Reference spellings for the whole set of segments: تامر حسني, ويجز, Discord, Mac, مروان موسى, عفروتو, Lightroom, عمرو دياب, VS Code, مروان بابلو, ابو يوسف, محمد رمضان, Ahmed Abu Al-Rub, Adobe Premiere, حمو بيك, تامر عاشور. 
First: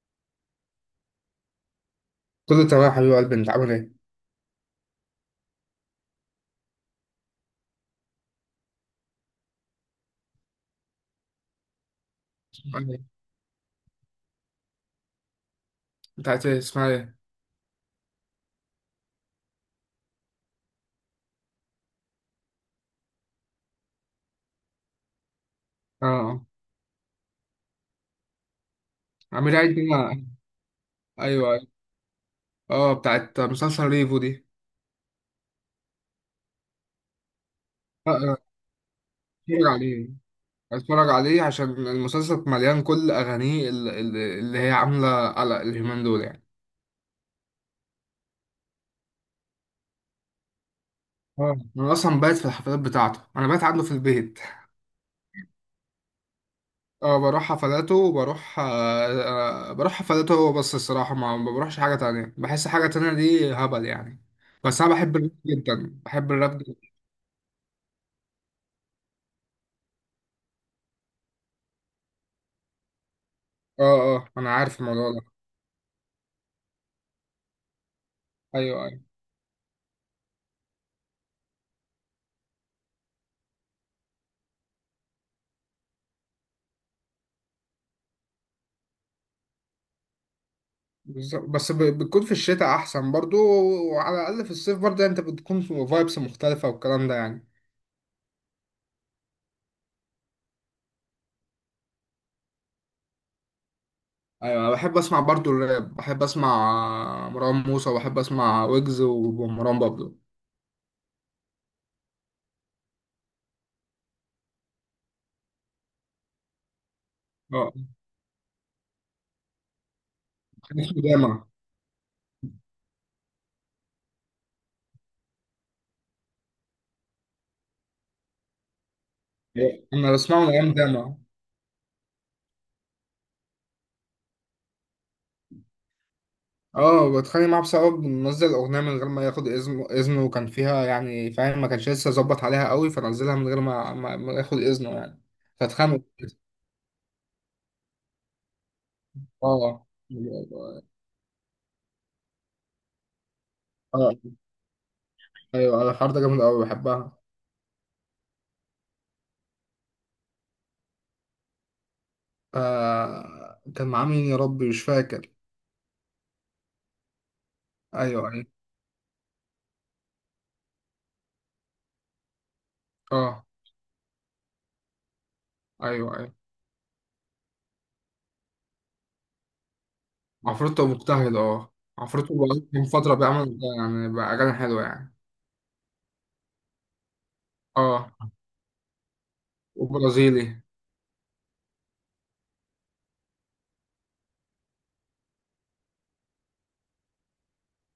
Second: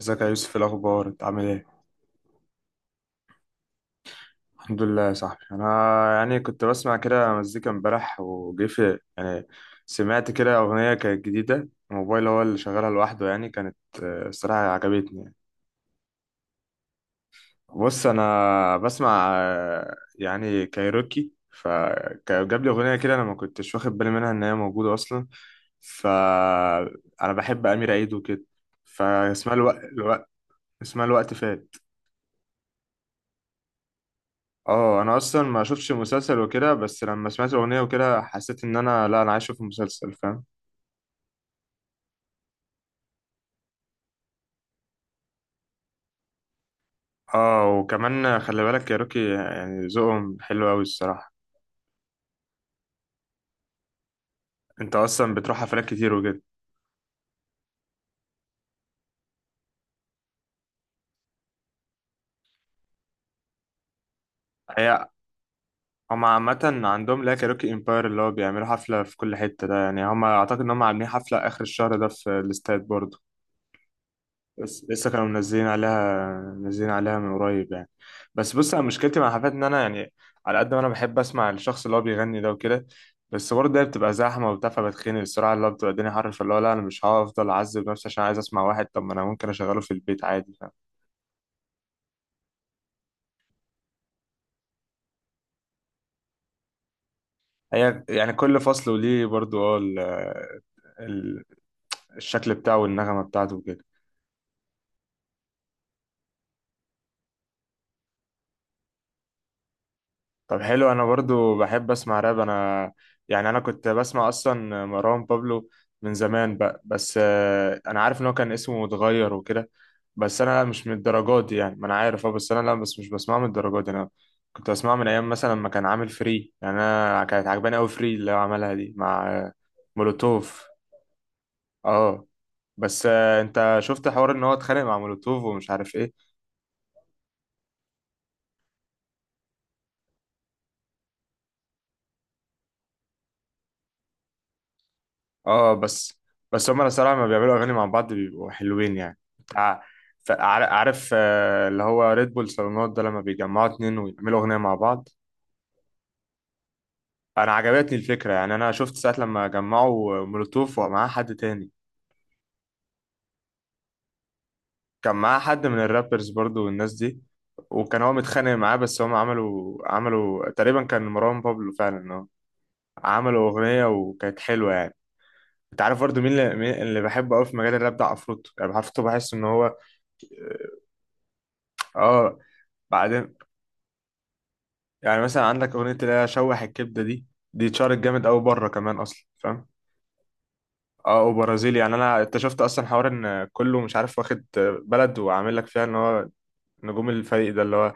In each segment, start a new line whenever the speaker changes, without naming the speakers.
ازيك يا يوسف؟ إيه الاخبار؟ انت عامل ايه؟
كله تمام يا حبيب قلبي، انت عامل ايه؟
الحمد لله يا صاحبي. انا يعني كنت بسمع كده مزيكا امبارح، وجه في يعني، سمعت كده اغنيه كانت جديده، الموبايل هو اللي شغالها
أيوة.
لوحده يعني كانت. آه، الصراحه عجبتني يعني.
بتاعت ايه؟ اسمها ايه؟
بص انا بسمع يعني كايروكي، فجاب لي اغنيه كده انا ما كنتش واخد بالي منها ان هي موجوده اصلا،
اه، آه.
فانا بحب امير عيد وكده. فاسمها
عامل ايه
الوقت،
كده؟
اسمها الوقت
ايوه، ايوه.
فات.
اه، بتاعت مسلسل ريفو دي.
اه، انا اصلا ما شفتش المسلسل وكده، بس لما سمعت الاغنيه
اه،
وكده
آه.
حسيت ان انا، لا انا عايش في
اتفرج عليه،
المسلسل، فاهم.
اتفرج عليه عشان المسلسل مليان، كل اغانيه اللي هي عامله على اليومين دول يعني.
اه، وكمان خلي بالك يا روكي، يعني ذوقهم حلو قوي الصراحه.
اه، انا اصلا بايت في الحفلات بتاعته، انا بايت عنده في البيت.
انت اصلا بتروح حفلات كتير وكده؟
اه، بروح حفلاته وبروح بروح حفلاته هو بس الصراحه، ما بروحش حاجه تانية، بحس حاجه تانية دي هبل يعني. بس انا
هي،
بحب الراب جدا،
هم
بحب
عامه
الراب.
عندهم لا كاروكي امباير اللي هو بيعملوا حفله في كل حته ده يعني، هم اعتقد ان هم عاملين حفله اخر الشهر ده في الاستاد برضه.
اه، اه، انا عارف
بس لسه
الموضوع ده.
كانوا منزلين عليها من قريب يعني. بس بص، انا
ايوه، ايوه.
مشكلتي مع حفلات ان انا يعني، على قد ما انا بحب اسمع الشخص اللي هو بيغني ده وكده، بس برضه هي بتبقى زحمه وبتاع، فبتخنق الصراحه، اللي هو بتبقى الدنيا حر، فاللي هو لا، انا مش هفضل اعذب نفسي عشان عايز اسمع واحد، طب ما انا ممكن اشغله في البيت عادي، فاهم.
بالظبط، بس بتكون في الشتاء احسن برضو، وعلى الاقل في الصيف برضو يعني انت بتكون في فايبس مختلفه والكلام ده يعني.
هي يعني كل فصل وليه برضه. ال- الشكل بتاعه والنغمه بتاعته وكده.
ايوه، أنا بحب اسمع برضو الراب، بحب اسمع مروان موسى وبحب اسمع ويجز ومروان بابلو.
طب حلو، انا برضو بحب اسمع راب انا، يعني انا كنت بسمع اصلا مروان بابلو من زمان بقى، بس
اه،
انا عارف ان هو كان اسمه متغير وكده. بس انا
كان
مش من
اسمه
الدرجات
داما.
دي يعني، ما انا عارف اه، بس انا لا، بس مش بسمعه من الدرجات دي انا، كنت بسمعه من ايام مثلا ما كان عامل فري، يعني انا كانت عجباني قوي فري اللي هو عملها دي مع
انا بسمعه من
مولوتوف.
ايام داما.
اه، بس انت شفت حوار ان هو اتخانق مع مولوتوف ومش عارف ايه؟
اه، بتخانق معاه بسبب إنه نزل اغنيه من غير ما ياخد اذنه، وكان فيها يعني فاهم، ما كانش لسه ظبط عليها قوي، فنزلها من غير ما ياخد اذنه يعني.
اه
فاتخانقوا.
بس. بس هما الصراحة لما بيعملوا أغاني مع بعض بيبقوا حلوين يعني. تع-
اه،
عارف اللي هو ريد بول صالونات ده، لما بيجمعوا اتنين
اه.
ويعملوا أغنية مع بعض.
ايوه، انا الحوار ده جامد قوي، بحبها.
أنا عجبتني الفكرة، يعني أنا شفت ساعة لما جمعوا مولوتوف ومعاه حد تاني،
آه، كان معاه مين يا ربي؟ مش
كان
فاكر.
معاه حد من الرابرز برضو والناس دي، وكان هو
ايوه، ايوه.
متخانق معاه، بس هم عملوا تقريبا، كان مروان بابلو فعلا، اه،
اه،
عملوا أغنية وكانت حلوة يعني. انت عارف
ايوه،
برضو مين
ايوه.
اللي, مين اللي بحبه قوي في مجال الراب ده؟ عفروتو، يعني عفروتو بحس ان هو،
عفروتو مجتهد، اه.
اه
عفروتو
آه،
بقى من فترة
بعدين،
بيعمل يعني بقى أغاني حلوة يعني.
يعني مثلا عندك اغنيه اللي هي شوح الكبده دي، دي اتشهرت جامد
اه،
قوي بره كمان اصلا، فاهم.
وبرازيلي.
اه وبرازيلي، يعني انا اكتشفت اصلا حوار ان كله مش عارف واخد بلد وعامل لك فيها، ان هو نجوم الفريق ده اللي هو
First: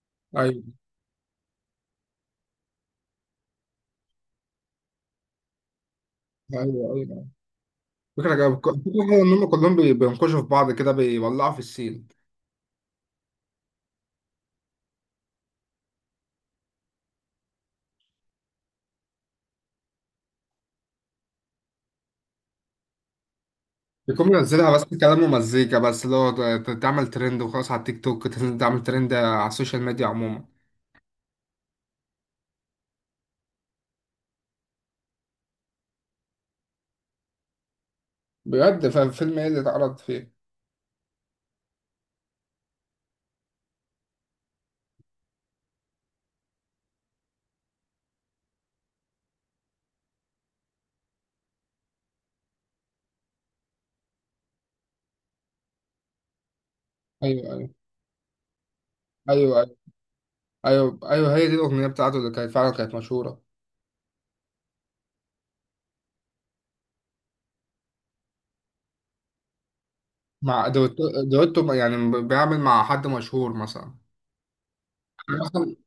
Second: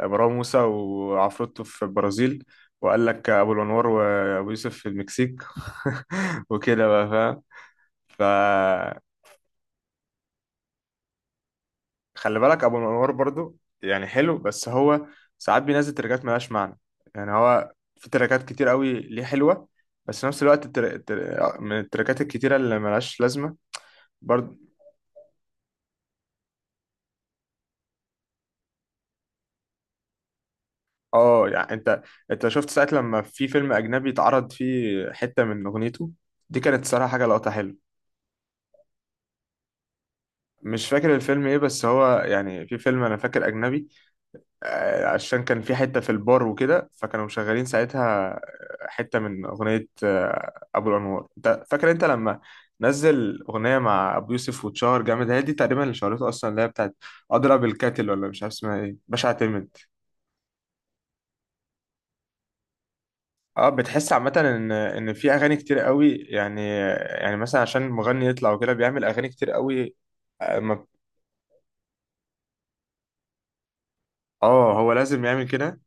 مروان موسى
ايوه،
وعفروتو في البرازيل، وقال لك ابو الانوار وابو يوسف في المكسيك. وكده
ايوه،
بقى،
ايوه. فكرة جاية، فكرة
فاهم.
حلوة إن هم كلهم بينقشوا في بعض كده، بيولعوا في السين.
خلي بالك ابو الانوار برضو يعني حلو، بس هو ساعات بينزل تراكات ملهاش معنى. يعني هو في تراكات كتير قوي ليه حلوه، بس في نفس الوقت من التراكات الكتيره اللي ملهاش لازمه
بيكون
برضو.
منزلها بس كلام ومزيكا بس، اللي هو تعمل ترند وخلاص على التيك توك، تعمل ترند على السوشيال ميديا عموما.
اه يعني، انت شفت ساعه لما في فيلم اجنبي اتعرض فيه حته من اغنيته؟ دي كانت صراحه حاجه لقطه حلوه.
بجد؟ فالفيلم ايه اللي اتعرض فيه؟
مش فاكر الفيلم ايه، بس هو يعني في فيلم انا فاكر اجنبي، عشان كان في حتة في البار وكده، فكانوا مشغلين ساعتها حتة من أغنية، أبو الأنوار. أنت فاكر أنت لما نزل أغنية مع أبو يوسف واتشهر جامد؟ هي دي تقريبا اللي شهرته أصلا، اللي هي بتاعت
ايوه،
أضرب
ايوه،
الكاتل، ولا مش عارف اسمها إيه، باشا
ايوه،
اعتمد.
ايوه، ايوه. هي دي الاغنيه بتاعته اللي كانت فعلا كانت مشهوره.
أه، بتحس عامة إن في أغاني كتير قوي يعني، يعني مثلا عشان مغني يطلع وكده بيعمل أغاني كتير قوي، آه
مع
ما-
دويتو. دويتو يعني بيعمل مع حد مشهور مثلا.
هو لازم يعمل
مثلا.
كده.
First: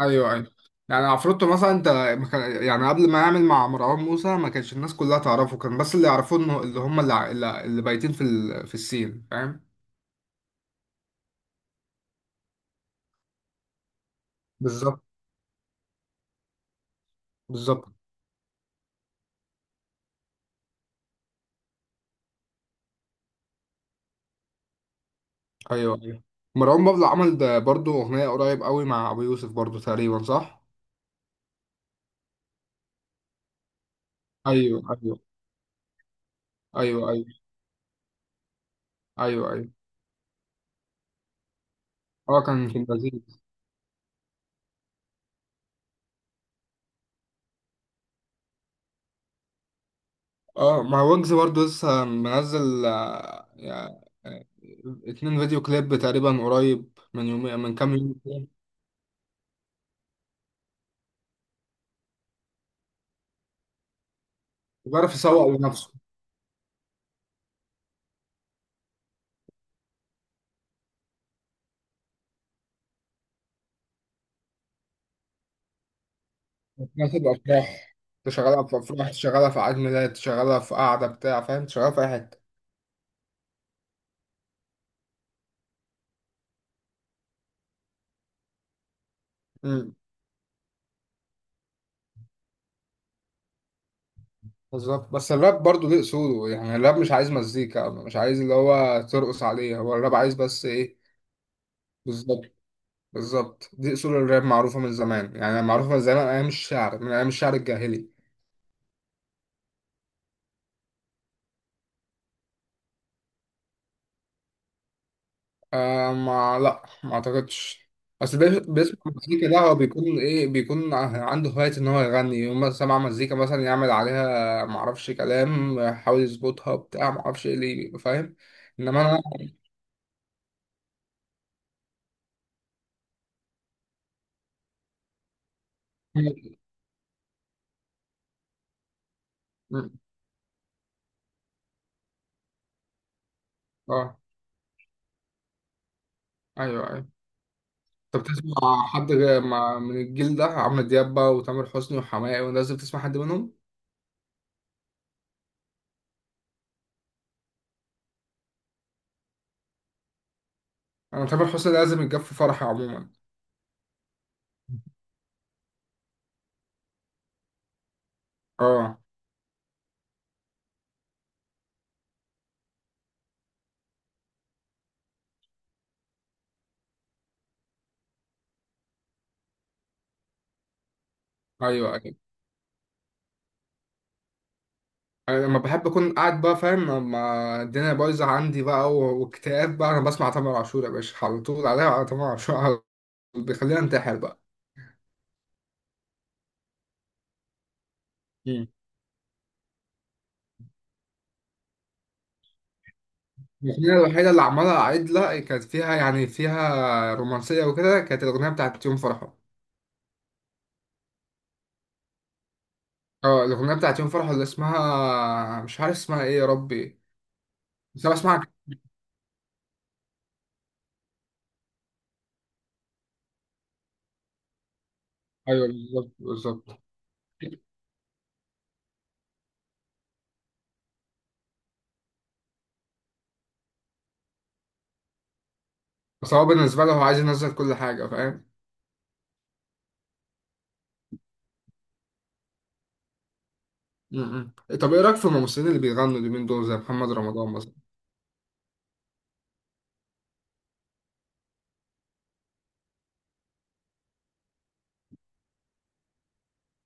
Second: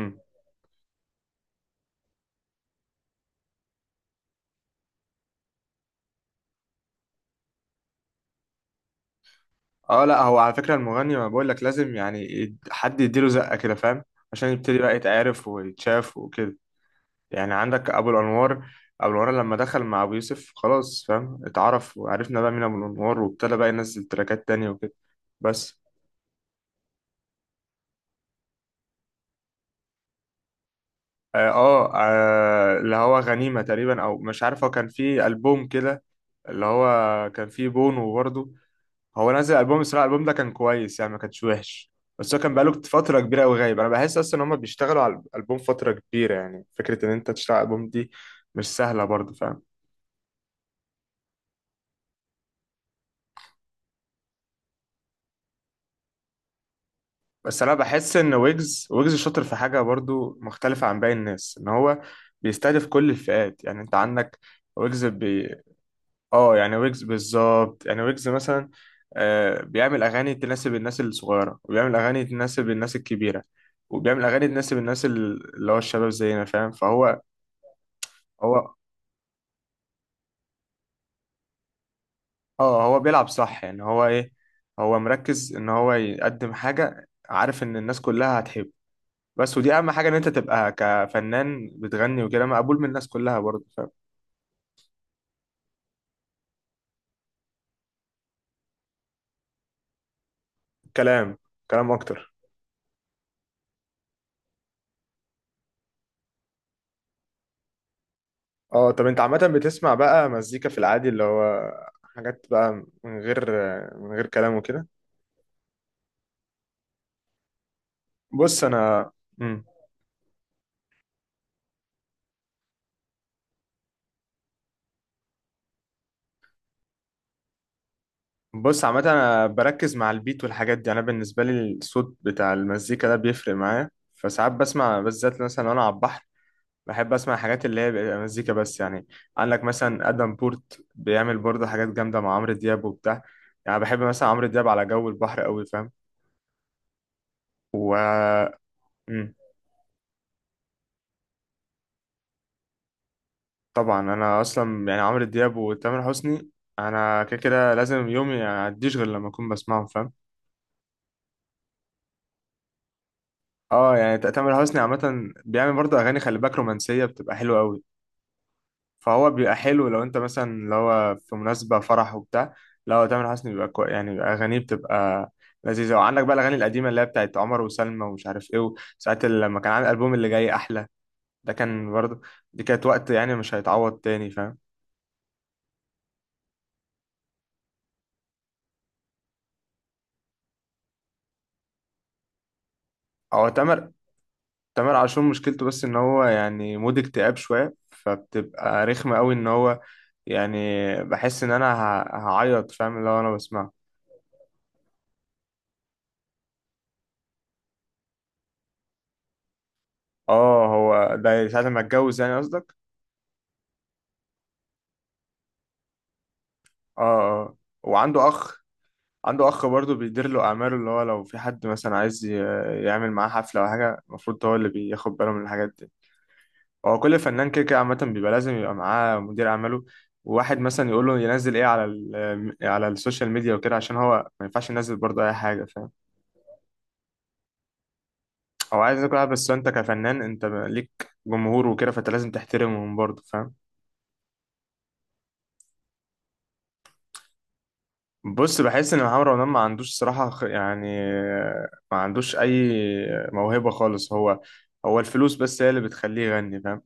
ايوه، ايوه. يعني عفروتو مثلا انت ما كان- يعني قبل ما يعمل مع مروان موسى ما كانش الناس كلها تعرفه، كان بس اللي يعرفوه انه اللي اللي بايتين في في السين فاهم.
اه لا، هو على فكرة المغني، ما بقول لك لازم يعني حد يديله زقة كده، فاهم، عشان يبتدي بقى
بالظبط،
يتعرف ويتشاف وكده. يعني
بالظبط.
عندك ابو الانوار، ابو الانوار لما دخل مع ابو يوسف خلاص، فاهم، اتعرف وعرفنا بقى مين ابو الانوار، وابتدى بقى ينزل تراكات تانية وكده. بس
ايوه، ايوه. مروان بابلو عمل ده برضو، اغنيه قريب قوي مع ابو يوسف برضو تقريبا، صح؟
اللي هو غنيمة تقريبا، او مش عارف، هو
ايوه،
كان
ايوه،
فيه ألبوم كده اللي
ايوه، ايوه،
هو كان فيه بونو برضه. هو
ايوه،
نزل
ايوه.
البوم، الصراحه الالبوم ده كان كويس يعني، ما كانش وحش، بس هو
اه،
كان
كان
بقاله
في
فتره
البرازيل.
كبيره قوي غايب. انا بحس اصلا ان هم بيشتغلوا على الالبوم فتره كبيره، يعني فكره ان انت تشتغل على الالبوم دي مش سهله برضه، فاهم.
اه، مع ويجز برضه لسه منزل يعني اتنين فيديو كليب تقريبا، قريب من يومين،
بس انا
من كام يوم
بحس ان
كده.
ويجز شاطر في حاجه برضه مختلفه عن باقي الناس، ان هو بيستهدف كل الفئات. يعني انت عندك ويجز
بيعرف يسوق لنفسه.
اه يعني ويجز بالظبط، يعني ويجز مثلا آه بيعمل اغاني تناسب الناس الصغيره، وبيعمل اغاني تناسب الناس الكبيره، وبيعمل اغاني تناسب الناس اللي هو الشباب زينا، فاهم. فهو
بيناسب أفراح، تشغلها
هو
في أفراح، تشغلها في عيد ميلاد، تشغلها في قعدة بتاع فاهم، تشغلها في أي حتة.
اه هو بيلعب صح، يعني هو ايه، هو مركز ان هو يقدم حاجة عارف ان الناس كلها هتحبه، بس ودي اهم
أمم،
حاجة، ان انت تبقى كفنان بتغني وكده مقبول من الناس كلها برضه، فاهم.
بالظبط. بس الراب برضه ليه أصوله يعني، الراب مش عايز مزيكا، مش عايز اللي هو ترقص عليه، هو الراب عايز بس إيه؟
كلام كلام اكتر.
بالظبط، بالظبط. دي أصول الراب معروفة من زمان يعني، معروفة من زمان أيام الشعر، من أيام الشعر الجاهلي.
اه طب انت عامة بتسمع بقى مزيكا في العادي، اللي هو حاجات بقى من غير من غير كلام وكده؟
آه، ما لا، ما اعتقدش. اصل
بص
بيسمع
انا
مزيكا، ده
مم.
هو بيكون ايه؟ بيكون عنده هواية ان هو يغني، يوم ما سمع مزيكا مثلا يعمل عليها. ما اعرفش، كلام يحاول يظبطها بتاع، ما اعرفش ايه اللي فاهم.
بص عامة،
انما
انا بركز مع البيت والحاجات دي، انا بالنسبة لي الصوت بتاع المزيكا ده بيفرق معايا، فساعات بسمع، بالذات مثلا وانا على البحر،
انا.
بحب اسمع حاجات اللي هي بيبقى مزيكا بس يعني. عندك مثلا ادم بورت بيعمل برضه حاجات جامده مع عمرو دياب وبتاع، يعني بحب
اه،
مثلا عمرو دياب على جو البحر قوي، فاهم.
ايوه، ايوه.
و
انت بتسمع حد
مم.
من الجيل ده، عمرو دياب بقى وتامر حسني وحماقي، ولازم تسمع حد منهم.
طبعا انا اصلا يعني عمرو دياب وتامر حسني، انا كده كده لازم يومي ما يعديش غير لما اكون بسمعهم، فاهم.
انا تامر حسني لازم يتجاب في فرحي عموما.
اه يعني تامر حسني عامه بيعمل برضه اغاني، خلي بالك، رومانسيه بتبقى حلوه قوي.
اه،
فهو بيبقى حلو لو انت مثلا اللي هو في مناسبة فرح وبتاع، لو تامر حسني بيبقى كوي يعني، بيبقى أغانيه بتبقى لذيذة. وعندك بقى الأغاني القديمة اللي هي بتاعت عمر وسلمى ومش عارف ايه، وساعات لما كان عامل ألبوم اللي جاي أحلى، ده كان
ايوه، ايوه.
برضه، دي كانت وقت يعني مش هيتعوض تاني، فاهم.
انا لما بحب اكون قاعد بقى فاهم، لما الدنيا بايظه عندي بقى واكتئاب بقى، انا بسمع تامر عاشور يا باشا على طول، عليها على تامر عاشور على طول.
هو
بيخليني
تامر
انتحر بقى.
تامر عاشور مشكلته بس إن هو يعني مود اكتئاب شوية،
مم.
فبتبقى رخمة قوي إن هو يعني، بحس إن أنا هعيط، فاهم، لو أنا بسمعه.
الأغنية الوحيدة اللي عمالة أعيد لها كانت فيها يعني فيها رومانسية وكده، كانت الأغنية بتاعت يوم فرحة.
اه هو ده ساعة ما اتجوز يعني قصدك؟
اه، الأغنية بتاعت يوم فرحة اللي اسمها، مش عارف اسمها ايه يا ربي،
اه، اه.
بس أنا
وعنده
بسمعها.
أخ عنده اخ برضه بيدير له اعماله، اللي هو لو في حد مثلا عايز يعمل معاه حفله او حاجه، المفروض هو اللي بياخد باله من
أيوه،
الحاجات دي.
بالظبط، بالظبط.
هو كل فنان كده كده عامه بيبقى لازم يبقى معاه مدير اعماله، وواحد مثلا يقول له ينزل ايه على على السوشيال ميديا وكده، عشان هو ما ينفعش ينزل برضه اي حاجه، فاهم.
بس هو بالنسبة له هو عايز ينزل كل حاجة فاهم.
هو عايز يكون عارف، بس انت كفنان انت ليك جمهور وكده، فانت لازم تحترمهم برضه، فاهم.
م- م. طب ايه رأيك في الممثلين اللي بيغنوا اليومين دول زي محمد رمضان مثلا؟
بص، بحس ان محمد رمضان ما عندوش صراحه يعني ما عندوش اي موهبه خالص. هو، الفلوس بس هي اللي بتخليه يغني، فاهم،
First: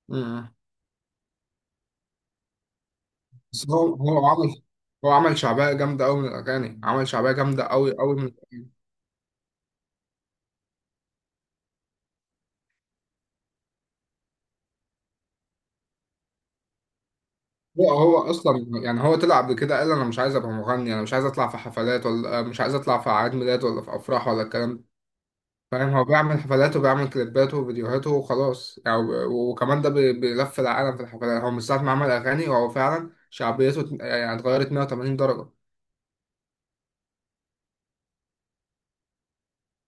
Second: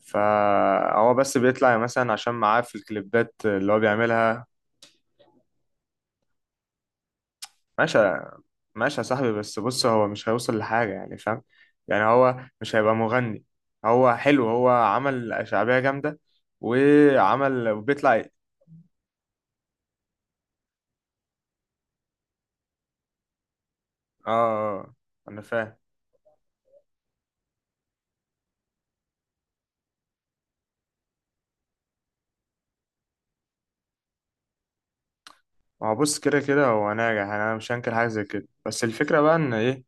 فهو بس بيطلع مثلا عشان معاه في الكليبات
بس
اللي هو
هو
بيعملها.
عمل، هو عمل شعبيه جامده قوي من الاغاني، عمل شعبيه جامده قوي
ماشي،
قوي من.
ماشي يا صاحبي، بس بص هو مش هيوصل لحاجة يعني، فاهم، يعني هو مش هيبقى مغني. هو حلو، هو عمل شعبية جامدة وعمل
هو
وبيطلع،
هو اصلا يعني هو طلع قبل كده، قال انا مش عايز ابقى مغني، انا مش عايز اطلع في حفلات، ولا مش عايز اطلع في اعياد ميلاد ولا في افراح
آه،
ولا الكلام ده
آه، انا فاهم.
فاهم. هو بيعمل حفلاته وبيعمل كليباته وفيديوهاته وخلاص يعني، وكمان ده بيلف العالم في الحفلات. هو من ساعه ما عمل اغاني هو فعلا شعبيته يعني اتغيرت 180 درجه.
ما هو بص، كده كده هو ناجح يعني، انا مش هنكر حاجة زي كده، بس الفكرة بقى ان ايه،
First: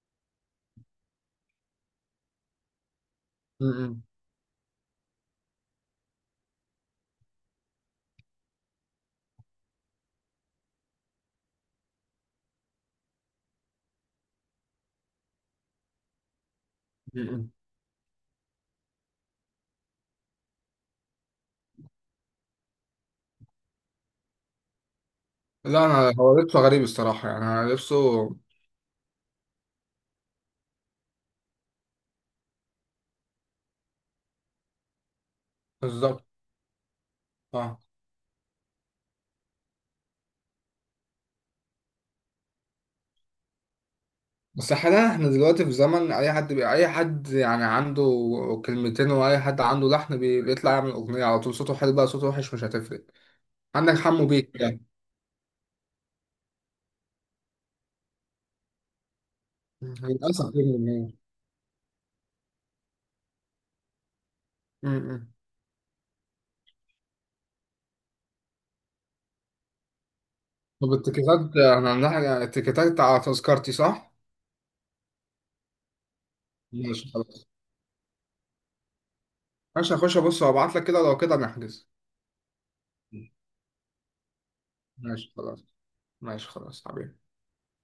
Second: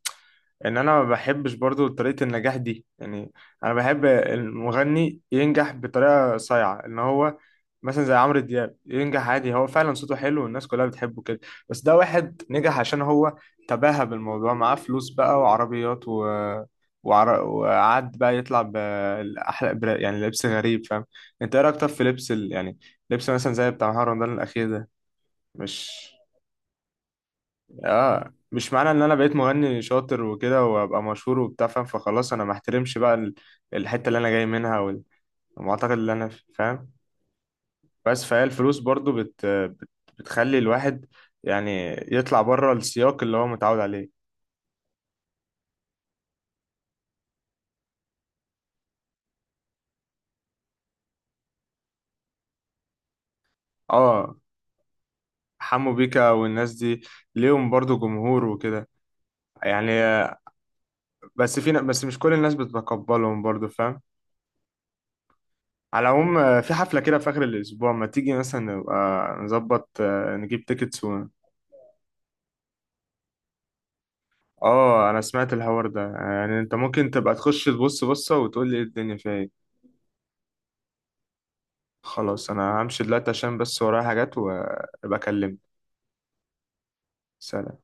ان انا ما بحبش برضو طريقة النجاح دي يعني.
م-
انا
م-
بحب المغني ينجح بطريقة صايعة، ان هو مثلا زي عمرو دياب ينجح عادي، هو فعلا صوته حلو والناس كلها بتحبه كده، بس ده واحد نجح عشان هو تباهى بالموضوع، معاه فلوس بقى وعربيات
م- م.
وقعد بقى يطلع بأحلى يعني لبس غريب، فاهم. انت ايه رأيك طب في لبس يعني لبس مثلا زي بتاع مهرجان رمضان الأخير ده؟
لا،
مش،
انا هو لبسه غريب الصراحه يعني، أنا لبسه.
اه، مش معنى ان انا بقيت مغني شاطر وكده وابقى مشهور وبتاع، فاهم، فخلاص انا ما احترمش بقى الحته اللي انا جاي منها والمعتقد اللي
بالظبط.
انا فيه، فاهم.
اه،
بس فهي الفلوس برضو بتخلي الواحد يعني يطلع بره السياق اللي هو متعود عليه.
بس حاليا احنا دلوقتي في زمن اي حد اي حد يعني عنده كلمتين، واي حد عنده لحن بيطلع يعمل اغنيه على طول. صوته حلو بقى صوته وحش مش هتفرق. عندك حمو
اه،
بيك يعني.
حمو بيكا والناس دي ليهم برضو جمهور وكده، يعني
للاسف غير الجمهور.
بس في ن- بس مش كل الناس بتتقبلهم برضو، فاهم.
م- م.
على العموم في حفلة كده في آخر الأسبوع، ما تيجي مثلا نبقى نظبط نجيب
طب
تيكتس.
التيكيتات، احنا عندنا التيكيتات على تذكرتي، صح؟
اه انا سمعت الحوار ده يعني، انت
ماشي
ممكن تبقى
خلاص.
تخش تبص بصة وتقول لي ايه الدنيا فيها ايه.
ماشي هخش ابص وابعت لك كده، لو كده نحجز.
خلاص انا همشي دلوقتي عشان بس ورايا حاجات، وابقى
ماشي خلاص.
اكلمك.
ماشي خلاص حبيبي.
سلام.